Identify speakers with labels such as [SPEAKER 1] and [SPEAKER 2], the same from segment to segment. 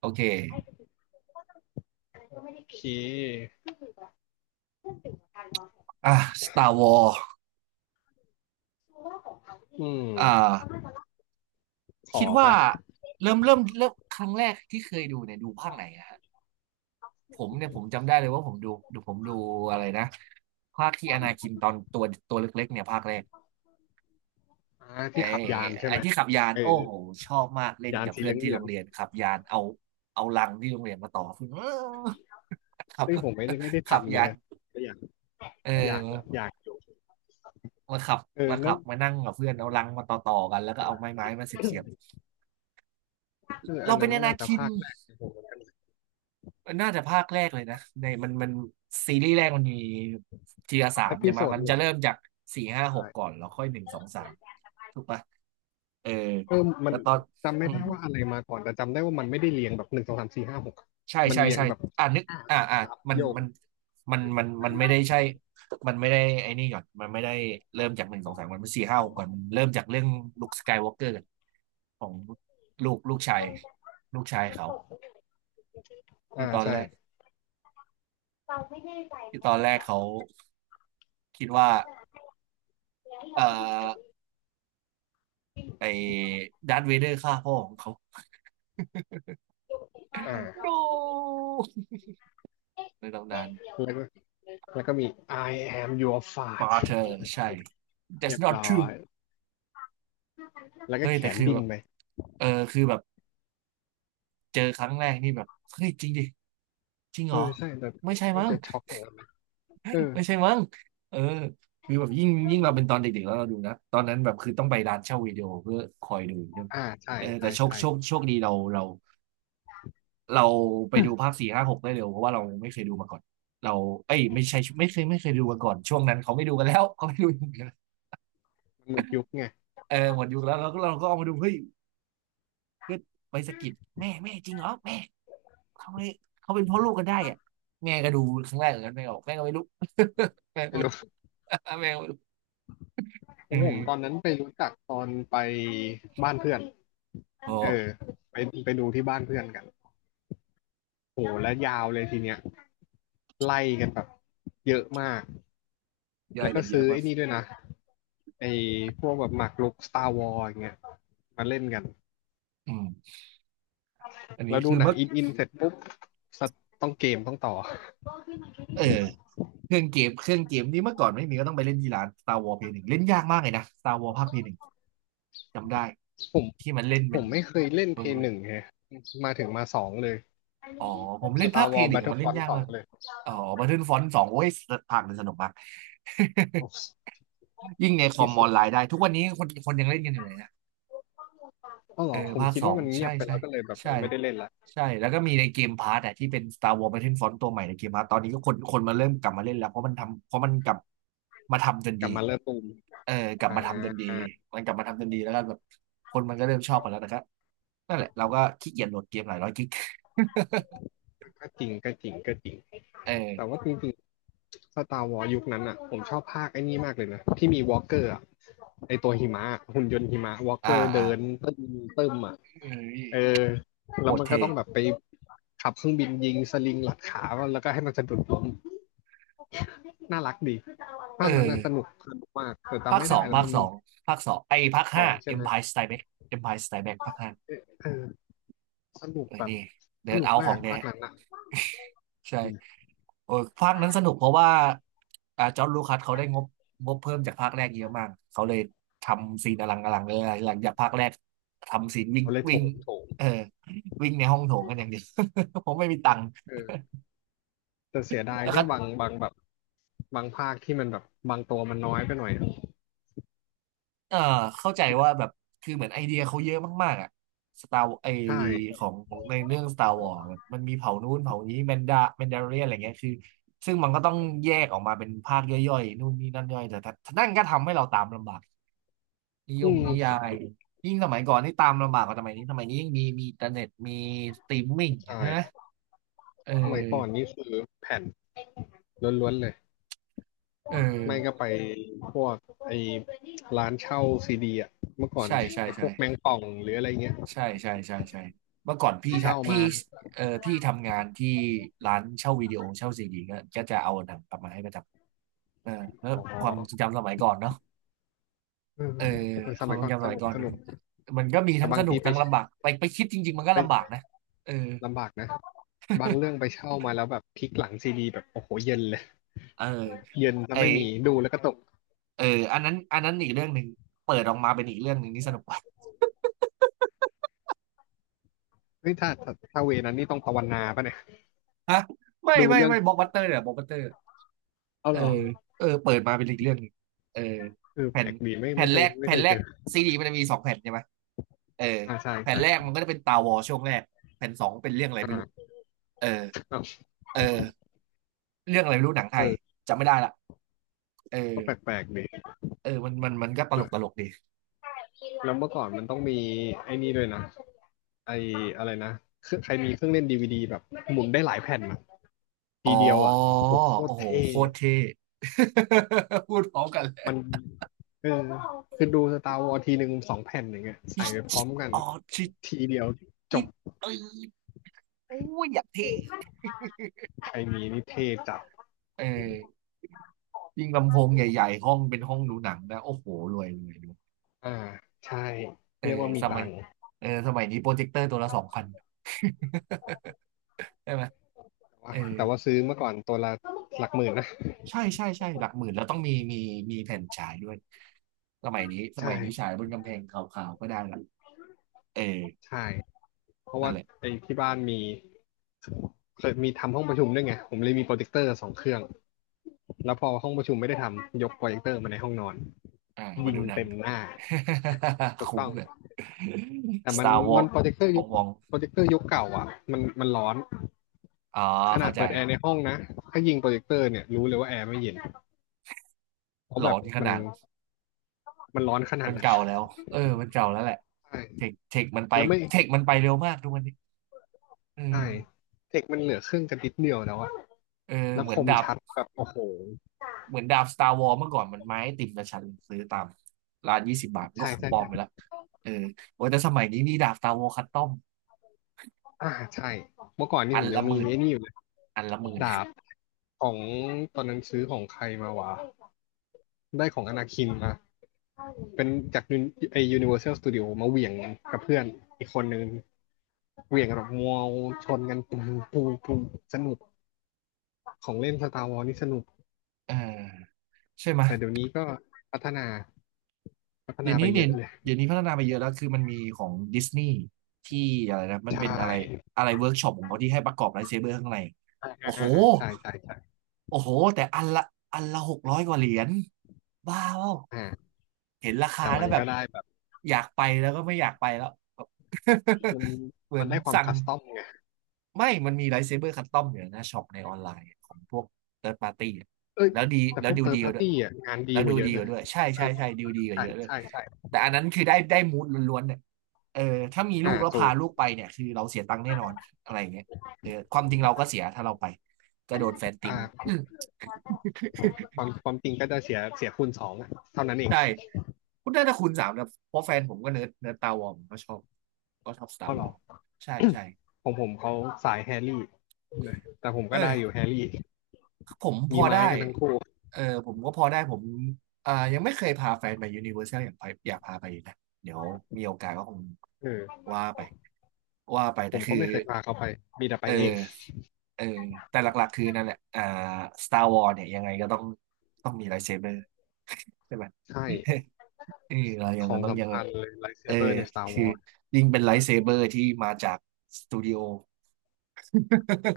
[SPEAKER 1] โอเค
[SPEAKER 2] ค
[SPEAKER 1] อ่ะ Star Wars
[SPEAKER 2] อื
[SPEAKER 1] อ่
[SPEAKER 2] ม
[SPEAKER 1] า
[SPEAKER 2] ขอ
[SPEAKER 1] คิด
[SPEAKER 2] แบ
[SPEAKER 1] ว่า
[SPEAKER 2] บ
[SPEAKER 1] เริ่มครั้งแรกที่เคยดูเนี่ยดูภาคไหนอะฮะผมเนี่ยผมจำได้เลยว่าผมดูอะไรนะภาคที่อนาคินตอนตัวเล็กๆเนี่ยภาคแรก
[SPEAKER 2] อ่า
[SPEAKER 1] เอ้
[SPEAKER 2] ที่ขับ
[SPEAKER 1] ย
[SPEAKER 2] ยานใช่
[SPEAKER 1] ไอ้
[SPEAKER 2] ไหม
[SPEAKER 1] ที่ขับยาน
[SPEAKER 2] เออ
[SPEAKER 1] โอ้โหชอบมากเล่น
[SPEAKER 2] ยาน
[SPEAKER 1] กับ
[SPEAKER 2] สี
[SPEAKER 1] เพื่
[SPEAKER 2] เหล
[SPEAKER 1] อนที่
[SPEAKER 2] ื
[SPEAKER 1] โร
[SPEAKER 2] อ
[SPEAKER 1] ง
[SPEAKER 2] ง
[SPEAKER 1] เรียนขับยานเอาเอาลังที่โรงเรียนมาต่อ คือ
[SPEAKER 2] ๆ
[SPEAKER 1] ขับ
[SPEAKER 2] เฮ้ยผมไม่ได้
[SPEAKER 1] ขับ
[SPEAKER 2] ทำเล
[SPEAKER 1] ยา
[SPEAKER 2] ย
[SPEAKER 1] น
[SPEAKER 2] ฮะแต่
[SPEAKER 1] เ
[SPEAKER 2] อยาก
[SPEAKER 1] ออ
[SPEAKER 2] อยากอยู่
[SPEAKER 1] มาขับ
[SPEAKER 2] เออ
[SPEAKER 1] มาขั
[SPEAKER 2] นั่
[SPEAKER 1] บ
[SPEAKER 2] น
[SPEAKER 1] มานั่งกับเพื่อนเอาลังมาต่อต่อกันแล้วก็เอาไม้ไม้มาเสียบเสียบ
[SPEAKER 2] เออ
[SPEAKER 1] เรา
[SPEAKER 2] อัน
[SPEAKER 1] เป็
[SPEAKER 2] นั้
[SPEAKER 1] น
[SPEAKER 2] น
[SPEAKER 1] อ
[SPEAKER 2] ก็
[SPEAKER 1] นา
[SPEAKER 2] น่าจะ
[SPEAKER 1] คิน
[SPEAKER 2] ภาคแรกของผมเหมือนกัน
[SPEAKER 1] น่าจะภาคแรกเลยนะในมันซีรีส์แรกมันมี GR สา
[SPEAKER 2] เอ
[SPEAKER 1] มเนี่
[SPEAKER 2] พิ
[SPEAKER 1] ย
[SPEAKER 2] โซ
[SPEAKER 1] มา
[SPEAKER 2] ด
[SPEAKER 1] มัน
[SPEAKER 2] ห
[SPEAKER 1] จะ
[SPEAKER 2] นึ่ง
[SPEAKER 1] เริ่มจากสี่ห้าหกก่อ
[SPEAKER 2] ใช่
[SPEAKER 1] นแล้วค่อยหนึ่งสองสามถูกปะเออ
[SPEAKER 2] เออมั
[SPEAKER 1] แล้
[SPEAKER 2] น
[SPEAKER 1] วตอน
[SPEAKER 2] จำไม่
[SPEAKER 1] อืม
[SPEAKER 2] ได้ว่าอะไรมาก่อนแต่จำได้ว่ามันไม่ได้เรียงแบบหนึ่งสองสามสี่ห้าหก
[SPEAKER 1] ใช่
[SPEAKER 2] มัน
[SPEAKER 1] ใช่
[SPEAKER 2] เรียง
[SPEAKER 1] ใช่
[SPEAKER 2] แบบ
[SPEAKER 1] นึก
[SPEAKER 2] จับ
[SPEAKER 1] มัน
[SPEAKER 2] โยก
[SPEAKER 1] มันมันไม่ได้ใช่มันไม่ได้ไอ้นี่ก่อนมันไม่ได้เริ่มจากหนึ่งสองสามมันเป็นสี่ห้าหกก่อนมันเริ่มจากเรื่องลุคสกายวอล์กเกอร์ของลูกลูกชายลูกชายเขา
[SPEAKER 2] อ่า
[SPEAKER 1] ที่ตอน
[SPEAKER 2] ใช่
[SPEAKER 1] แรกที่ตอนแรกเขาคิดว่าเอ่อ ไอ้ดาร์ธเวเดอร์ฆ่าพ่อของเขา
[SPEAKER 2] อ่า
[SPEAKER 1] no ในตำนาน
[SPEAKER 2] แล้วก็แล้วก็มี I am your fart
[SPEAKER 1] มาเธอใช่
[SPEAKER 2] เรี
[SPEAKER 1] that's
[SPEAKER 2] ยบ
[SPEAKER 1] not
[SPEAKER 2] ร้อ
[SPEAKER 1] true
[SPEAKER 2] ยแล้วก็
[SPEAKER 1] เฮ้ย
[SPEAKER 2] แข
[SPEAKER 1] แต่
[SPEAKER 2] น
[SPEAKER 1] คือ
[SPEAKER 2] ดิ
[SPEAKER 1] แบ
[SPEAKER 2] น
[SPEAKER 1] บ
[SPEAKER 2] ไป
[SPEAKER 1] เออคือแบบเจอครั้งแรกนี่แบบเฮ้ยจริงดิจริงเห
[SPEAKER 2] เอ
[SPEAKER 1] รอ
[SPEAKER 2] อใช่แต่
[SPEAKER 1] ไม่ใช่มั้ง
[SPEAKER 2] แต่ช็อกเหมือนกันนะเออ
[SPEAKER 1] ไม่ใช่มั้งเออคือแบบยิ่งเราเป็นตอนเด็กๆแล้วเราดูนะตอนนั้นแบบคือต้องไปร้านเช่าวิดีโอเพื่อคอยดูใช่ไหม
[SPEAKER 2] อ่าใช่
[SPEAKER 1] เออแต่
[SPEAKER 2] ใช่
[SPEAKER 1] โชค
[SPEAKER 2] ใช่
[SPEAKER 1] โชคโชคดีเราไปดูภาคสี่ห้าหกได้เร็วเพราะว่าเราไม่เคยดูมาก่อนเราเอ้ยไม่ใช่ไม่เคยดูมาก่อนช่วงนั้นเขาไม่ดูกันแล้ว เขาไม่ดูกันแล้ว
[SPEAKER 2] มันหมดยุคไง
[SPEAKER 1] เออหมดยุคแล้วเราก็เอามาดูเฮ้ยก็ไปสะกิดแม่จริงเหรอแม่เขาไม่เขาเป็นพ่อลูกกันได้อ่ะแม่ก็ดูครั้งแรกเหมือนกันแม่ก็บอกแม่ก็ไม่รู้ แม่ก็
[SPEAKER 2] ไม่
[SPEAKER 1] ไม่รู้ แ
[SPEAKER 2] รู้
[SPEAKER 1] ม่ก็ไม่รู้
[SPEAKER 2] อ
[SPEAKER 1] อื
[SPEAKER 2] ผมตอน
[SPEAKER 1] ม
[SPEAKER 2] นั้นไปรู้จักตอนไปบ้านเพื่อน
[SPEAKER 1] โอ
[SPEAKER 2] เออ
[SPEAKER 1] ้
[SPEAKER 2] ไปไปดูที่บ้านเพื่อนกันโหและยาวเลยทีเนี้ยไล่กันแบบเยอะมาก
[SPEAKER 1] ย่อ
[SPEAKER 2] แล้
[SPEAKER 1] ย
[SPEAKER 2] วก็
[SPEAKER 1] กันเย
[SPEAKER 2] ซื้
[SPEAKER 1] อะ
[SPEAKER 2] อ
[SPEAKER 1] มา
[SPEAKER 2] ไอ้
[SPEAKER 1] ก
[SPEAKER 2] นี่ด้วยนะไอ้พวกแบบหมากรุก Star Wars อย่างเงี้ยมาเล่นกัน
[SPEAKER 1] อืมอันนี้
[SPEAKER 2] เราดู
[SPEAKER 1] คือ
[SPEAKER 2] หนัง
[SPEAKER 1] เมื่อ
[SPEAKER 2] อินอินเสร็จปุ๊บสัตว์ต้องเกมต้องต่อ
[SPEAKER 1] เออเครื่องเกมเครื่องเกมนี่เมื่อก่อนไม่มีก็ต้องไปเล่นที่ร้าน Star Wars Play หนึ่งเล่นยากมากเลยนะ Star Wars ภาคเพย์หนึ่ง จำได้
[SPEAKER 2] ผม
[SPEAKER 1] ที่มันเล่น
[SPEAKER 2] ผ
[SPEAKER 1] เป็น
[SPEAKER 2] มไม่เคยเล่นเพ
[SPEAKER 1] ปื
[SPEAKER 2] ย์ห
[SPEAKER 1] น
[SPEAKER 2] นึ่งไงมาถึงมาสองเลย
[SPEAKER 1] อ๋อผมเล่
[SPEAKER 2] ส
[SPEAKER 1] น
[SPEAKER 2] ตา
[SPEAKER 1] ภาค
[SPEAKER 2] ร์
[SPEAKER 1] เค
[SPEAKER 2] ว
[SPEAKER 1] ร
[SPEAKER 2] อล
[SPEAKER 1] ดิ
[SPEAKER 2] แบ
[SPEAKER 1] ต
[SPEAKER 2] ทเทิ
[SPEAKER 1] มั
[SPEAKER 2] ล
[SPEAKER 1] น
[SPEAKER 2] ฟ
[SPEAKER 1] เล่น
[SPEAKER 2] อน
[SPEAKER 1] ยาก
[SPEAKER 2] สอ
[SPEAKER 1] มา
[SPEAKER 2] ง
[SPEAKER 1] ก
[SPEAKER 2] เลย
[SPEAKER 1] อ๋อ Battlefront สองโอ้ยภาคมันสนุกมากยิ่งในคอ
[SPEAKER 2] ที่
[SPEAKER 1] มอ
[SPEAKER 2] สุ
[SPEAKER 1] อ
[SPEAKER 2] ด
[SPEAKER 1] นไลน์ได้ทุกวันนี้คนยังเล่นกันอยู่เลยนะ
[SPEAKER 2] อ๋อเหร
[SPEAKER 1] เออ
[SPEAKER 2] อผม
[SPEAKER 1] ภาค
[SPEAKER 2] คิด
[SPEAKER 1] สอ
[SPEAKER 2] ว่า
[SPEAKER 1] ง
[SPEAKER 2] มันเงี
[SPEAKER 1] ใช่
[SPEAKER 2] ยบไป
[SPEAKER 1] ใช่
[SPEAKER 2] แล้วก็เลยแบบเอ
[SPEAKER 1] ใช่
[SPEAKER 2] อไม่ได้เล่นละ
[SPEAKER 1] ใช่แล้วก็มีในเกมพาร์ตอะที่เป็น Star Wars Battlefront ตัวใหม่ในเกมพาร์ตตอนนี้ก็คนมาเริ่มกลับมาเล่นแล้วเพราะมันกลับมาทำจน
[SPEAKER 2] ก
[SPEAKER 1] ดี
[SPEAKER 2] ลับมาเริ่มตูม
[SPEAKER 1] เออกลับ
[SPEAKER 2] อ่
[SPEAKER 1] มาทำจนดี
[SPEAKER 2] า
[SPEAKER 1] มันกลับมาทำจนดีแล้วก็แบบคนมันก็เริ่มชอบกันแล้วนะครับนั่นแหละเราก็ขี้เกียจโหลดเกมหลายร้อยกิก
[SPEAKER 2] ก็จริงก็จริงก็จริง
[SPEAKER 1] เ
[SPEAKER 2] แต่
[SPEAKER 1] ออ
[SPEAKER 2] ว่าจริง สตาร์วอร์ยุคนั้นอ่ะผมชอบภาคไอ้นี่มากเลยนะที่มีวอลกเกอร์อะไอตัวหิมะหุ่นยนต์หิมะวอลก
[SPEAKER 1] อ่า
[SPEAKER 2] เกอร์
[SPEAKER 1] อ่า
[SPEAKER 2] เดินตึ้มตึ้มอ่ะ
[SPEAKER 1] เอ้ย
[SPEAKER 2] เออ
[SPEAKER 1] โค
[SPEAKER 2] แล้ว
[SPEAKER 1] ตร
[SPEAKER 2] มันก็
[SPEAKER 1] เท่
[SPEAKER 2] ต้องแบบไปขับเครื่องบินยิงสลิงหลัดขาแล้วก็ให้มันสะดุดล้มน่ารักดี
[SPEAKER 1] เอ
[SPEAKER 2] ภาคนั้น
[SPEAKER 1] อ
[SPEAKER 2] น่ะสนุกสนุกมากแต่
[SPEAKER 1] ภา
[SPEAKER 2] จำ
[SPEAKER 1] ค
[SPEAKER 2] ไม่
[SPEAKER 1] สอ
[SPEAKER 2] ได้
[SPEAKER 1] ง
[SPEAKER 2] แล้ว
[SPEAKER 1] ภาค
[SPEAKER 2] มัน
[SPEAKER 1] สองภาคสองไอ้ภาค
[SPEAKER 2] สอ
[SPEAKER 1] ห้า
[SPEAKER 2] งใช่ไหม
[SPEAKER 1] Empire Strikes Back Empire Strikes Back ภาคห้า
[SPEAKER 2] เออเออสนุก
[SPEAKER 1] เออ
[SPEAKER 2] แบบ
[SPEAKER 1] นี่
[SPEAKER 2] ส
[SPEAKER 1] เดิน
[SPEAKER 2] นุก
[SPEAKER 1] เอาข
[SPEAKER 2] มา
[SPEAKER 1] อ
[SPEAKER 2] ก
[SPEAKER 1] งแน่
[SPEAKER 2] ภาคนั้นอ่ะ
[SPEAKER 1] ใช่
[SPEAKER 2] อืม
[SPEAKER 1] โอ้ยภาคนั้นสนุกเพราะว่าอ่าจอร์จลูคัสเขาได้งบเพิ่มจากภาคแรกเยอะมากเขาเลยทำซีนอลังอลังเลยหลังจากภาคแรกทำซีนวิ่ง
[SPEAKER 2] เขาเลยโถ
[SPEAKER 1] วิ่ง
[SPEAKER 2] มโถม
[SPEAKER 1] เออวิ่งในห้องโถงกันอย่างเดียว ผมไม่มีตังค์
[SPEAKER 2] เออแต่เสียดา ย
[SPEAKER 1] แล้ว
[SPEAKER 2] แค่
[SPEAKER 1] ก็
[SPEAKER 2] บางแบบ บางภาคที่มันแบบบางตัวมันน้อยไปหน่อยอะ
[SPEAKER 1] เอ่อเข้าใจว่าแบบคือเหมือนไอเดียเขาเยอะมากๆอ่ะสตาร์ไอ
[SPEAKER 2] ใช่
[SPEAKER 1] ของในเรื่อง Star Wars มันมีเผ่านู้นเผ่านี้แมนดาเรียนอะไรเงี้ยคือซึ่งมันก็ต้องแยกออกมาเป็นภาคย่อยๆนู่นนี่นั่นย่อยแต่ถ้านั่นก็ทำให้เราตามลำบากนิย
[SPEAKER 2] อื
[SPEAKER 1] ม
[SPEAKER 2] ม
[SPEAKER 1] นิยายยิ่งสมัยก่อนนี่ตามลำบากกว่าสมัยนี้สมัยนี้ยิ่งมีอินเทอร์เน็ตมีสตรีมมิ่ง
[SPEAKER 2] ใช่
[SPEAKER 1] ใช่ไหมเ
[SPEAKER 2] สมัยก่อน
[SPEAKER 1] ออ
[SPEAKER 2] นี่คือแผ่นล้วนๆเลย
[SPEAKER 1] เอ
[SPEAKER 2] ไม่ก็
[SPEAKER 1] อ
[SPEAKER 2] ไปพวกไอ้ร้านเช่าซีดีอ่ะเมื่อก่อน
[SPEAKER 1] ใช่ใช่
[SPEAKER 2] ไอ้พ
[SPEAKER 1] ใช่
[SPEAKER 2] วกแมงป่องหรืออะไรเงี้ย
[SPEAKER 1] ใช่ใช่ใช่ใช่เมื่อก่อน
[SPEAKER 2] ไป
[SPEAKER 1] พี่ทะ
[SPEAKER 2] เช่า
[SPEAKER 1] พี่
[SPEAKER 2] มา
[SPEAKER 1] เออพี่ทำงานที่ร้านเช่าวิดีโอเช่าซีดีก็จะเอาหนังกลับมาให้ประจำเออแล้ว
[SPEAKER 2] อ๋อ
[SPEAKER 1] ความทรงจำสมัยก่อนเนาะ
[SPEAKER 2] เออ
[SPEAKER 1] เออ
[SPEAKER 2] เออส
[SPEAKER 1] ความ
[SPEAKER 2] มัย
[SPEAKER 1] ทร
[SPEAKER 2] ก่
[SPEAKER 1] ง
[SPEAKER 2] อน
[SPEAKER 1] จำส
[SPEAKER 2] ส
[SPEAKER 1] มัย
[SPEAKER 2] นุก
[SPEAKER 1] ก่อน
[SPEAKER 2] ส
[SPEAKER 1] มัน
[SPEAKER 2] นุก
[SPEAKER 1] มันก็มี
[SPEAKER 2] แต่
[SPEAKER 1] ทั้ง
[SPEAKER 2] บา
[SPEAKER 1] ส
[SPEAKER 2] ง
[SPEAKER 1] นุก
[SPEAKER 2] ทีไป
[SPEAKER 1] ทั้งลำบากไปไปคิดจริงๆมันก็ลำบาก
[SPEAKER 2] ไป
[SPEAKER 1] นะเออ
[SPEAKER 2] ลำบากนะบางเรื่องไปเช่ามาแล้วแบบพลิกหลังซีดีแบบโอ้โหเย็นเลย
[SPEAKER 1] เออ
[SPEAKER 2] เย็น
[SPEAKER 1] ไอ
[SPEAKER 2] ถ้าไม่มีดูแล้วก็ตก
[SPEAKER 1] เอออันนั้นอีกเรื่องหนึ่งเปิดออกมาเป็นอีกเรื่องหนึ่งนี่สนุกกว่า
[SPEAKER 2] เฮ้ยถ้าเวนั้นนี่ต้องภาวนาป่ะเนี่ย
[SPEAKER 1] ฮะไม่
[SPEAKER 2] ดู
[SPEAKER 1] ไม่
[SPEAKER 2] เรื่อง
[SPEAKER 1] ไม่บล็อกบัสเตอร์เนี่ยบล็อกบัสเตอร์
[SPEAKER 2] เอา
[SPEAKER 1] เอ
[SPEAKER 2] เห
[SPEAKER 1] อ
[SPEAKER 2] รอ
[SPEAKER 1] เออเปิดมาเป็นอีกเรื่องหนึ่งเออ
[SPEAKER 2] เออ
[SPEAKER 1] แผ่
[SPEAKER 2] แปล
[SPEAKER 1] น
[SPEAKER 2] กดีไม่
[SPEAKER 1] แผ่
[SPEAKER 2] ไม่
[SPEAKER 1] น
[SPEAKER 2] เค
[SPEAKER 1] แร
[SPEAKER 2] ย
[SPEAKER 1] ก
[SPEAKER 2] ไม่
[SPEAKER 1] แผ่
[SPEAKER 2] เค
[SPEAKER 1] น
[SPEAKER 2] ย
[SPEAKER 1] แร
[SPEAKER 2] เจ
[SPEAKER 1] ก
[SPEAKER 2] อ
[SPEAKER 1] ซีดีมันจะมีสองแผ่นใช่ไหมเออ
[SPEAKER 2] อ่าใช่
[SPEAKER 1] แผ่น
[SPEAKER 2] ใช่
[SPEAKER 1] แรกมันก็จะเป็นตาวอช่วงแรกแผ่นสองเป็นเรื่องอะไรไม่รู้
[SPEAKER 2] อ่า
[SPEAKER 1] เออ
[SPEAKER 2] เอ้า
[SPEAKER 1] เออเรื่องอะไรไม่รู้หนังไทย
[SPEAKER 2] เออ
[SPEAKER 1] จำไม่ได้ละเอ
[SPEAKER 2] ก็แปลก
[SPEAKER 1] อ
[SPEAKER 2] แปลกดี
[SPEAKER 1] เออมันก็ต
[SPEAKER 2] เอ
[SPEAKER 1] ล
[SPEAKER 2] อ
[SPEAKER 1] กตลกดี
[SPEAKER 2] แล้วเมื่อก่อนมันต้องมีไอ้นี่ด้วยนะไออะไรนะเครื่องใครมีเครื่องเล่นดีวดีแบบหมุนได้หลายแผ่นอะที
[SPEAKER 1] อ๋อ
[SPEAKER 2] เดียวอ่ะโอ้โหโคต
[SPEAKER 1] โอ้
[SPEAKER 2] ร
[SPEAKER 1] โห
[SPEAKER 2] เท่
[SPEAKER 1] โคตรเท่ พูดพร้อมกันเลย
[SPEAKER 2] มันเออคือดูสตาร์วอร์ทีหนึ่งสองแผ่นอย่างเงี้ย
[SPEAKER 1] อิ
[SPEAKER 2] ใส่
[SPEAKER 1] ช
[SPEAKER 2] ไปพร้อมกัน
[SPEAKER 1] อ๋อชิ
[SPEAKER 2] ทีเดียวจ
[SPEAKER 1] อิ
[SPEAKER 2] บ
[SPEAKER 1] ตเออโอ้ยอยากเท่
[SPEAKER 2] ใครมีนี่เท่จัด
[SPEAKER 1] เออ ยิ่งลำโพงใหญ่ๆห้องเป็นห้องดูหนังนะโอ้โหรวยเลยดู
[SPEAKER 2] อ่าใช่
[SPEAKER 1] เออ
[SPEAKER 2] เรียกว่ามี
[SPEAKER 1] สมั
[SPEAKER 2] ตั
[SPEAKER 1] ย
[SPEAKER 2] งค์
[SPEAKER 1] เออสมัยนี้โปรเจคเตอร์ตัวละ2,000 ใช่ไหม
[SPEAKER 2] แต่
[SPEAKER 1] เอ
[SPEAKER 2] ว่า
[SPEAKER 1] อ
[SPEAKER 2] แต่ว่าซื้อเมื่อก่อนตัวละหลักหมื่นนะ
[SPEAKER 1] ใช่ใช่ใช่หลัก 10,000แล้วต้องมีแผ่นฉายด้วยสมัยนี้สมั
[SPEAKER 2] ใช่
[SPEAKER 1] ยนี้ฉายบนกำแพงขาวๆก็ได้ละเออ
[SPEAKER 2] ใช่เพราะ
[SPEAKER 1] นั่
[SPEAKER 2] ว่า
[SPEAKER 1] นแหละ
[SPEAKER 2] ไอ้ที่บ้านมีเคยมีทำห้องประชุมด้วยไงผมเลยมีโปรเจคเตอร์สองเครื่องแล้วพอห้องประชุมไม่ได้ทำยกโปรเจคเตอร์มาในห้องนอน
[SPEAKER 1] อ่ามา
[SPEAKER 2] ยิง
[SPEAKER 1] ดูหนัง
[SPEAKER 2] เต็มหน้า ถูก
[SPEAKER 1] คุ้
[SPEAKER 2] ต้
[SPEAKER 1] ม
[SPEAKER 2] อง
[SPEAKER 1] เลย
[SPEAKER 2] แต่มัน
[SPEAKER 1] Star
[SPEAKER 2] มัน
[SPEAKER 1] Wars
[SPEAKER 2] โปรเจคเตอร์
[SPEAKER 1] วอ
[SPEAKER 2] ยุ
[SPEAKER 1] ง
[SPEAKER 2] ค
[SPEAKER 1] มอง
[SPEAKER 2] โปรเจคเตอร์ยุคเก่าอ่ะมันร้อน
[SPEAKER 1] อ๋อ
[SPEAKER 2] ขนา
[SPEAKER 1] เข้า
[SPEAKER 2] ด
[SPEAKER 1] ใจ
[SPEAKER 2] เปิดแอร์ในห้องนะถ้ายิงโปรเจคเตอร์เนี่ยรู้เลยว่าแอร์ไม่เย็น เพ
[SPEAKER 1] ห
[SPEAKER 2] ราะ
[SPEAKER 1] ล
[SPEAKER 2] แบ
[SPEAKER 1] อ
[SPEAKER 2] บ
[SPEAKER 1] นข
[SPEAKER 2] มัน
[SPEAKER 1] นาด
[SPEAKER 2] มันร้อนขนาด
[SPEAKER 1] มัน
[SPEAKER 2] นั้น
[SPEAKER 1] เก่าแล้วเออมันเก่าแล้วแหละ
[SPEAKER 2] ใช่
[SPEAKER 1] เทคเทคมันไป
[SPEAKER 2] แล้วไม่
[SPEAKER 1] เทคมันไปเร็วมากทุกวันนี้ เอ
[SPEAKER 2] ใช่
[SPEAKER 1] อ
[SPEAKER 2] เทคมันเหลือเครื่องกันนิดเดียวแล้วอะ
[SPEAKER 1] เออ
[SPEAKER 2] แล้ว
[SPEAKER 1] เห
[SPEAKER 2] ค
[SPEAKER 1] มือน
[SPEAKER 2] ม
[SPEAKER 1] ดาบ
[SPEAKER 2] ชัดแบบโอ้โห
[SPEAKER 1] เหมือนดาบสตาร์วอ s เมื่อก่อนมันไม้ติ่มนะฉันซื้อตามร้าน20 บาทมันก็
[SPEAKER 2] ใช่
[SPEAKER 1] ของ
[SPEAKER 2] ใช่
[SPEAKER 1] ปลอม
[SPEAKER 2] ใช่
[SPEAKER 1] ไปแล้วเออโอ้ยแต่สมัยนี้นี่ดาบสตาร์วอ s คัสตอม
[SPEAKER 2] อ่าใช่เมื่อก่อนนี่
[SPEAKER 1] อั
[SPEAKER 2] ผ
[SPEAKER 1] น
[SPEAKER 2] มยั
[SPEAKER 1] ละ
[SPEAKER 2] ง
[SPEAKER 1] ห
[SPEAKER 2] มี
[SPEAKER 1] มื่น
[SPEAKER 2] ไอ้นี่อยู่เลย
[SPEAKER 1] อันละหมื่น
[SPEAKER 2] ดาบของตอนนั้นซื้อของใครมาวะได้ของอนาคินมาเป็นจากยูนไอ Universal Studio มาเหวี่ยงกับเพื่อนอีกคนนึงเหวี่ยงกันแบบมัวชนกันปุ้งปุ้งปุ้งสนุกของเล่นสตาร์วอลนี่สนุก
[SPEAKER 1] เออใช่ไหม
[SPEAKER 2] แต่เดี๋ยว
[SPEAKER 1] ย
[SPEAKER 2] นี้ก็พัฒนาพัฒ
[SPEAKER 1] เดี๋ย
[SPEAKER 2] นา
[SPEAKER 1] ว
[SPEAKER 2] ไป
[SPEAKER 1] นี้
[SPEAKER 2] เย
[SPEAKER 1] เนี่ย
[SPEAKER 2] อะเลย
[SPEAKER 1] เดี๋ยวนี้พัฒนาไปเยอะแล้วคือมันมีของดิสนีย์ที่อะไรนะมัน
[SPEAKER 2] ใช่
[SPEAKER 1] เป็นอะไรอะไรเวิร์กช็อปของเขาที่ให้ประกอบไลท์เซเบอร์ข้างใน
[SPEAKER 2] อ่า
[SPEAKER 1] โอ้
[SPEAKER 2] อ่า
[SPEAKER 1] โห
[SPEAKER 2] อ่าอ่าใช่ใช่ใช่
[SPEAKER 1] โอ้โหแต่อันละอันละ600 กว่าเหรียญบ้าเปล่า
[SPEAKER 2] อ่า
[SPEAKER 1] เห็นราคา
[SPEAKER 2] แต่
[SPEAKER 1] แล้
[SPEAKER 2] มั
[SPEAKER 1] ว
[SPEAKER 2] น
[SPEAKER 1] แบ
[SPEAKER 2] ก็
[SPEAKER 1] บ
[SPEAKER 2] ได้แบบ
[SPEAKER 1] อยากไปแล้วก็ไม่อยากไปแล้ว แบบ
[SPEAKER 2] มัน
[SPEAKER 1] เหมือ
[SPEAKER 2] มัน
[SPEAKER 1] น
[SPEAKER 2] ได้ความ
[SPEAKER 1] สั่ง
[SPEAKER 2] คัสตอมไง
[SPEAKER 1] ไม่มันมีไลท์เซเบอร์คัสตอมอยู่นะช็อปในออนไลน์ของพวกเติร์ดปาร์ตี้
[SPEAKER 2] เอ้ย
[SPEAKER 1] แล้วดี
[SPEAKER 2] แต่
[SPEAKER 1] แล้
[SPEAKER 2] พ
[SPEAKER 1] ว
[SPEAKER 2] วก
[SPEAKER 1] ดู
[SPEAKER 2] เติร์
[SPEAKER 1] ดี
[SPEAKER 2] ด
[SPEAKER 1] ก
[SPEAKER 2] พา
[SPEAKER 1] ว่า
[SPEAKER 2] ร์
[SPEAKER 1] ด้วย
[SPEAKER 2] ตี้อ่ะงานดี
[SPEAKER 1] แล้ว
[SPEAKER 2] ก
[SPEAKER 1] ดู
[SPEAKER 2] ว่าเยอะ
[SPEAKER 1] ดี
[SPEAKER 2] เล
[SPEAKER 1] ก
[SPEAKER 2] ย
[SPEAKER 1] ว่าด้วย ใช่
[SPEAKER 2] เอ
[SPEAKER 1] ใช่
[SPEAKER 2] อ
[SPEAKER 1] ใช่ดูดีกว่า
[SPEAKER 2] ใช่
[SPEAKER 1] เยอะเลย
[SPEAKER 2] ใช่ใช่
[SPEAKER 1] แต่อันนั้นคือได้มูดล้วนๆเนี่ยเออถ้ามีลู
[SPEAKER 2] อ่า
[SPEAKER 1] กแล้ว
[SPEAKER 2] ถู
[SPEAKER 1] พา
[SPEAKER 2] ก
[SPEAKER 1] ลูกไปเนี่ยคือเราเสียตังค์แน่นอนอะไรอย่างเงี้ยเออความจริงเราก็เสียถ้าเราไปกระโดดแฟนตี
[SPEAKER 2] อ่า
[SPEAKER 1] มือ
[SPEAKER 2] ความจริงก็จะเสียคูณสองอะเท่านั้นเอง
[SPEAKER 1] ใช่คุณน่าจะคุณสามนะเพราะแฟนผมก็เนิร์ดเนิร์ดตาวอมก็ชอบก็ชอบสตา
[SPEAKER 2] เพ
[SPEAKER 1] ร์
[SPEAKER 2] ราะ
[SPEAKER 1] ว
[SPEAKER 2] หร
[SPEAKER 1] อ s
[SPEAKER 2] อ
[SPEAKER 1] ใช่ใช่
[SPEAKER 2] ของผมเขาสายแฮร์รี่เลยแต่ผมก็ได้อยู่
[SPEAKER 1] เออ
[SPEAKER 2] แฮร์รี่
[SPEAKER 1] ผมพ
[SPEAKER 2] มี
[SPEAKER 1] อ
[SPEAKER 2] ไม้
[SPEAKER 1] ได้
[SPEAKER 2] กันทั้งคู่
[SPEAKER 1] เออผมก็พอได้ผมอ่ายังไม่เคยพาแฟนไปยูนิเวอร์แซลอย่างไปอยากพาไปนะเดี๋ยวมีโอกาสก็คง
[SPEAKER 2] เออ
[SPEAKER 1] ว่าไปว่าไป
[SPEAKER 2] ผ
[SPEAKER 1] แต่
[SPEAKER 2] มก็
[SPEAKER 1] คือ
[SPEAKER 2] ไม่เคยพาเขาไปมีแต่
[SPEAKER 1] เ
[SPEAKER 2] ไปเอง
[SPEAKER 1] ออเออแต่หลักๆคือนั่นแหละอ่าสตาร์วอ s เนี่ยยังไงก็ต้องต้องมีไลท์เซเบอร์ใช่ไหม
[SPEAKER 2] ใช่
[SPEAKER 1] เออเรายั
[SPEAKER 2] ข
[SPEAKER 1] ง
[SPEAKER 2] อง
[SPEAKER 1] ต้องยั
[SPEAKER 2] สำ
[SPEAKER 1] ง
[SPEAKER 2] คัญเลยไลท์เซ
[SPEAKER 1] เออ
[SPEAKER 2] เบอร์ใน Star
[SPEAKER 1] คือ
[SPEAKER 2] Wars
[SPEAKER 1] ยิ่งเป็นไลท์เซเบอร์ที่มาจากสตูดิโอ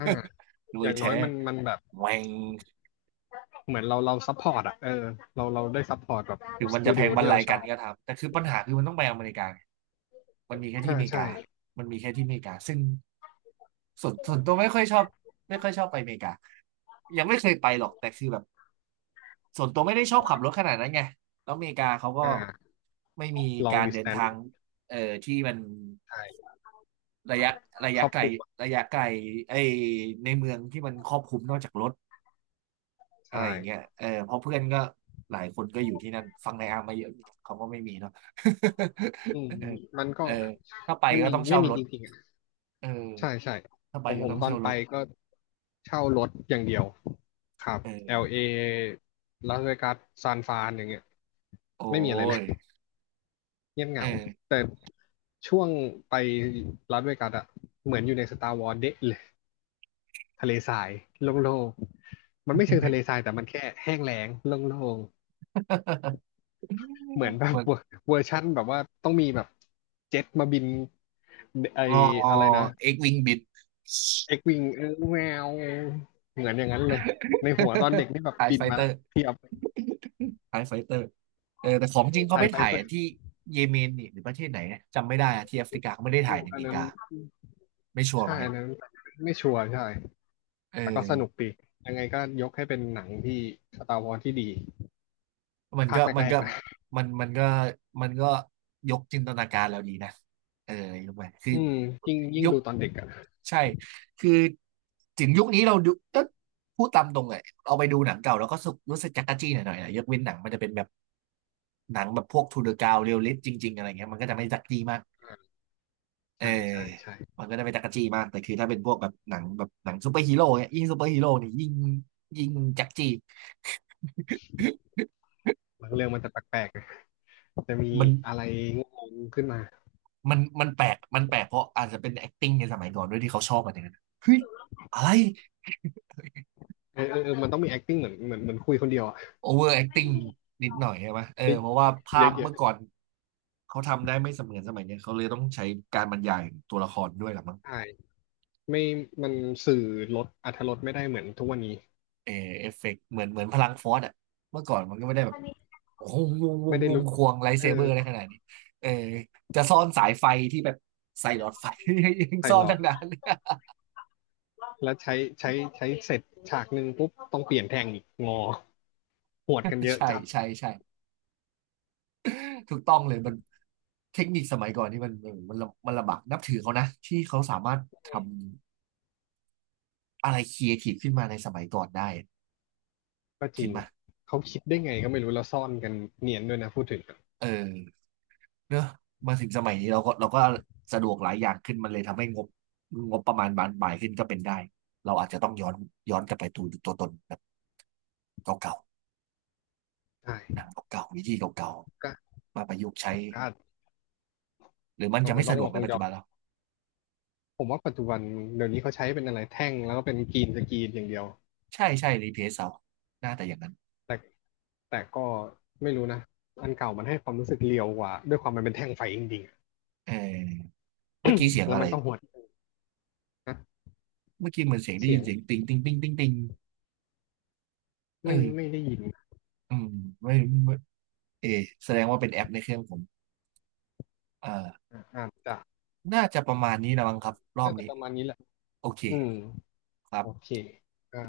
[SPEAKER 2] อ่า
[SPEAKER 1] ร
[SPEAKER 2] อ
[SPEAKER 1] วย
[SPEAKER 2] ย่างน้อ
[SPEAKER 1] แท้
[SPEAKER 2] ยมันแบบ
[SPEAKER 1] แหวง
[SPEAKER 2] เหมือนเราซัพพอร์ตอ่ะเออเราได้ซัพพอร์ตแบบ
[SPEAKER 1] ถึง
[SPEAKER 2] ส
[SPEAKER 1] มัน
[SPEAKER 2] ตู
[SPEAKER 1] จะแพ
[SPEAKER 2] ดิโอ
[SPEAKER 1] งบรร
[SPEAKER 2] ที่
[SPEAKER 1] ลั
[SPEAKER 2] เรา
[SPEAKER 1] ย
[SPEAKER 2] ช
[SPEAKER 1] กั
[SPEAKER 2] อ
[SPEAKER 1] น
[SPEAKER 2] บ
[SPEAKER 1] ก็ทำแต่คือปัญหาคือมันต้องไปอเมริกาไงมันมีแค่ที่
[SPEAKER 2] อ่า
[SPEAKER 1] อเมริ
[SPEAKER 2] ใช่
[SPEAKER 1] กามันมีแค่ที่อเมริกาซึ่งส่วนส่วนตัวไม่ค่อยชอบไม่ค่อยชอบไปอเมริกายังไม่เคยไปหรอกแต่คือแบบส่วนตัวไม่ได้ชอบขับรถขนาดนั้นไงแล้วอเมริกาเขาก็
[SPEAKER 2] อ่า
[SPEAKER 1] ไม่มี
[SPEAKER 2] ลอง
[SPEAKER 1] การ
[SPEAKER 2] ดิส
[SPEAKER 1] เดิ
[SPEAKER 2] แต
[SPEAKER 1] น
[SPEAKER 2] น
[SPEAKER 1] ทางเอ่อที่มัน
[SPEAKER 2] ใช่
[SPEAKER 1] ระยะระ
[SPEAKER 2] ค
[SPEAKER 1] ยะ
[SPEAKER 2] รอบ
[SPEAKER 1] ไกล
[SPEAKER 2] คลุมอะ
[SPEAKER 1] ระยะไกลไอในเมืองที่มันครอบคลุมนอกจากรถอะไร
[SPEAKER 2] ใช่
[SPEAKER 1] อย่างเงี้ยเออเพราะเพื่อนก็หลายคนก็อยู่ที่นั่นฟังในอาร์มมาเยอะเขาก็ไม่มีเนาะ
[SPEAKER 2] อืม
[SPEAKER 1] เออ
[SPEAKER 2] มันก็
[SPEAKER 1] เออถ้าไป
[SPEAKER 2] ไม่
[SPEAKER 1] ก็
[SPEAKER 2] มี
[SPEAKER 1] ต้อง
[SPEAKER 2] ไม่
[SPEAKER 1] เช่า
[SPEAKER 2] มี
[SPEAKER 1] ร
[SPEAKER 2] จ
[SPEAKER 1] ถ
[SPEAKER 2] ริงๆอ่ะ
[SPEAKER 1] เอ
[SPEAKER 2] ใช่
[SPEAKER 1] อ
[SPEAKER 2] ใช่
[SPEAKER 1] ถ้าไป
[SPEAKER 2] ผม
[SPEAKER 1] ก็
[SPEAKER 2] ผม
[SPEAKER 1] ต้อง
[SPEAKER 2] ตอน
[SPEAKER 1] เช่าร
[SPEAKER 2] ไป
[SPEAKER 1] ถ
[SPEAKER 2] ก็เช่ารถอย่างเดียวครับ
[SPEAKER 1] เออ
[SPEAKER 2] LA ลเอลาสเวกัสซานฟรานอย่างเงี้ย
[SPEAKER 1] โอ้
[SPEAKER 2] ไม่มีอะไรเลย
[SPEAKER 1] ย
[SPEAKER 2] เงียบเห
[SPEAKER 1] เอ
[SPEAKER 2] งา
[SPEAKER 1] อ
[SPEAKER 2] แต่ช่วงไปลาสเวกัสอะเหมือนอยู่ในสตาร์วอร์เดะเลยทะเลทรายโล่งๆมันไม่เชิงทะเลทรายแต่มันแค่แห้งแล้งโล่ง ๆเหมือนแบบ
[SPEAKER 1] เหมือ น
[SPEAKER 2] เวอร์เวอร์ชั่นแบบว่าต้องมีแบบเจ็ตมาบินไอ
[SPEAKER 1] อ๋อ
[SPEAKER 2] อะไรนะ
[SPEAKER 1] เอ็กวิงบิด
[SPEAKER 2] เอ็กวิงเออแมวเหมือนอย่างนั้นเลยในหัวตอนเด็กนี่แบ บ
[SPEAKER 1] ไทย
[SPEAKER 2] บิน
[SPEAKER 1] ไฟ
[SPEAKER 2] มา
[SPEAKER 1] เตอ
[SPEAKER 2] ละ
[SPEAKER 1] ร์
[SPEAKER 2] เทียบ
[SPEAKER 1] ไทยไฟเตอร์เออแต่ของจริงเขา
[SPEAKER 2] ถ่า
[SPEAKER 1] ไป
[SPEAKER 2] ยไป
[SPEAKER 1] ถ่าย
[SPEAKER 2] เตอร
[SPEAKER 1] ที่เยเมนนี่หรือประเทศไหนเนี่ยจำไม่ได้อะที่แอฟริกาเขาไม่ได้ถ่ายใน
[SPEAKER 2] ์
[SPEAKER 1] อ
[SPEAKER 2] อั
[SPEAKER 1] เม
[SPEAKER 2] น
[SPEAKER 1] ริ
[SPEAKER 2] นั้น
[SPEAKER 1] กาไม่ชัวร์เหมื
[SPEAKER 2] ใช่
[SPEAKER 1] อนกั
[SPEAKER 2] อั
[SPEAKER 1] น
[SPEAKER 2] นนั้นไม่ชัวร์ใช่
[SPEAKER 1] เออ
[SPEAKER 2] แต่ก็สนุกดียังไงก็ยกให้เป็นหนังที่ Star Wars ที่ดี
[SPEAKER 1] มัน
[SPEAKER 2] ภา
[SPEAKER 1] ก็
[SPEAKER 2] ค
[SPEAKER 1] มั
[SPEAKER 2] แร
[SPEAKER 1] น
[SPEAKER 2] ก
[SPEAKER 1] ก็
[SPEAKER 2] ๆนะ
[SPEAKER 1] มันมันก็มันก็ยกจินตนาการเราดีนะเออยกไปคือ
[SPEAKER 2] อืมยิ่ง
[SPEAKER 1] ยุค
[SPEAKER 2] ดูตอนเด็กอะ
[SPEAKER 1] ใช่คือถึงยุคนี้เราดูก็พูดตามตรงเลยเอาไปดูหนังเก่าแล้วก็รู้สึกจั๊กกะจี้หน่อยๆนะยกเว้นหนังมันจะเป็นแบบหนังแบบพวกทูเดอะกาวเรียลลิสต์จริงๆอะไรเงี้ยมันก็จะไม่จั๊กจี้มาก
[SPEAKER 2] ่
[SPEAKER 1] เออ
[SPEAKER 2] ใช่ใช่ใช่
[SPEAKER 1] มันก็จะเป็นจักรจี้มากแต่คือถ้าเป็นพวกแบบหนังแบบหนังซูเปอร์ฮีโร่เนี่ยยิ่งซูเปอร์ฮีโร่เนี่ยยิ่งยิ่งจักรจี้
[SPEAKER 2] บางเรื่องมันจะแปลกๆนะจะมี
[SPEAKER 1] มัน
[SPEAKER 2] อะไรงงๆขึ้นมา
[SPEAKER 1] มันแปลกมันแปลกเพราะอาจจะเป็น acting ในสมัยก่อนด้วยที่เขาชอบกันอย่างนั้นเฮ้ยอะไร
[SPEAKER 2] เออเออเออมันต้องมี acting เหมือนคุยคนเดียวอะ
[SPEAKER 1] over acting นิดหน่อยใช่ไหมเออ
[SPEAKER 2] เยอะ
[SPEAKER 1] เพราะว่า
[SPEAKER 2] เย
[SPEAKER 1] ภา
[SPEAKER 2] อะ
[SPEAKER 1] พ
[SPEAKER 2] เยอะ
[SPEAKER 1] เมื่อก่อนเขาทำได้ไม่เสมือนสมัยเนี้ยเขาเลยต้องใช้การบรรยายตัวละครด้วยหรอมั้ง
[SPEAKER 2] ใช่ไม่มันสื่อลดอรรถรสไม่ได้เหมือนทุกวันนี้
[SPEAKER 1] เออเอฟเฟกต์เหมือนพลังฟอสอ่ะเมื่อก่อนมันก็ไม่ได้แบบโอ้โหวงว
[SPEAKER 2] ไม่
[SPEAKER 1] ง
[SPEAKER 2] ได้
[SPEAKER 1] วง
[SPEAKER 2] รู้
[SPEAKER 1] ควงไลท์
[SPEAKER 2] เอ
[SPEAKER 1] เซ
[SPEAKER 2] อ
[SPEAKER 1] เบอร์อะไรขนาดนี้เออจะซ่อนสายไฟที่แบบใส่หลอดไฟ ยัง
[SPEAKER 2] ใส่
[SPEAKER 1] ซ่อ
[SPEAKER 2] หล
[SPEAKER 1] น
[SPEAKER 2] อ
[SPEAKER 1] ทั้
[SPEAKER 2] ด
[SPEAKER 1] งนั้น
[SPEAKER 2] แล้วใช้ใช้ใช้เสร็จฉากหนึ่งปุ๊บต้องเปลี่ยนแทงอีกงอหวดกันเยอะ
[SPEAKER 1] ใช่
[SPEAKER 2] จัด
[SPEAKER 1] ใช่ใช่ถูกต้องเลยมันเทคนิคสมัยก่อนนี่มันมันลำบากนับถือเขานะที่เขาสามารถทำอะไรครีเอทีฟขึ้นมาในสมัยก่อนได้
[SPEAKER 2] ก็จ
[SPEAKER 1] คิ
[SPEAKER 2] ริ
[SPEAKER 1] ด
[SPEAKER 2] ง
[SPEAKER 1] มา
[SPEAKER 2] เขาคิดได้ไงก็ไม่รู้แล้วซ่อนกันเนียนด้วยนะพูดถึง
[SPEAKER 1] เออ เนอะมาถึงสมัยนี้เราก็สะดวกหลายอย่างขึ้นมันเลยทำให้งบงบประมาณบานปลายขึ้นก็เป็นได้เราอาจจะต้องย้อนย้อนกลับไปดูตัวตนแบบเก่า
[SPEAKER 2] ใช่
[SPEAKER 1] ๆหนังเก่าๆวิธีเก่า
[SPEAKER 2] ก็
[SPEAKER 1] ๆมาประยุกต์ใช้
[SPEAKER 2] ก็
[SPEAKER 1] หรือมัน
[SPEAKER 2] อาจ
[SPEAKER 1] จะ
[SPEAKER 2] จะ
[SPEAKER 1] ไม่
[SPEAKER 2] ต้อ
[SPEAKER 1] สะ
[SPEAKER 2] ง
[SPEAKER 1] ดว
[SPEAKER 2] ล
[SPEAKER 1] ก
[SPEAKER 2] อ
[SPEAKER 1] ใน
[SPEAKER 2] ง
[SPEAKER 1] ปัจ
[SPEAKER 2] ย้
[SPEAKER 1] จุ
[SPEAKER 2] อ
[SPEAKER 1] บันแล้
[SPEAKER 2] น
[SPEAKER 1] ว
[SPEAKER 2] ผมว่าปัจจุบันเดี๋ยวนี้เขาใช้เป็นอะไรแท่งแล้วก็เป็นกรีนสกรีนอย่างเดียว
[SPEAKER 1] ใช่ใช่รีเพซเอาน่าแต่อย่างนั้น
[SPEAKER 2] แต่แต่ก็ไม่รู้นะอันเก่ามันให้ความรู้สึกเรียวกว่าด้วยความมันเป็นแท่งไฟจริงๆ
[SPEAKER 1] เออเมื่อกี้เสียง
[SPEAKER 2] แล้ว
[SPEAKER 1] อะไร
[SPEAKER 2] มันก็หวดนะ
[SPEAKER 1] เมื่อกี้เหมือนเสียงได้
[SPEAKER 2] เสี
[SPEAKER 1] ยิ
[SPEAKER 2] ย
[SPEAKER 1] น
[SPEAKER 2] ง
[SPEAKER 1] เสียงติงติงติงติงติงเอ
[SPEAKER 2] ไม่
[SPEAKER 1] อ
[SPEAKER 2] ได้ยิน
[SPEAKER 1] อืมไม่ไม่เออแสดงว่าเป็นแอปในเครื่องผมเอ่อ
[SPEAKER 2] อ่อาจจะ
[SPEAKER 1] น่าจะประมาณนี้นะมั้งครับรอบ
[SPEAKER 2] น่าจะ
[SPEAKER 1] นี้
[SPEAKER 2] ประมาณนี้แหละ
[SPEAKER 1] โอเค
[SPEAKER 2] อืม
[SPEAKER 1] ครั
[SPEAKER 2] โอ
[SPEAKER 1] บ
[SPEAKER 2] เคก็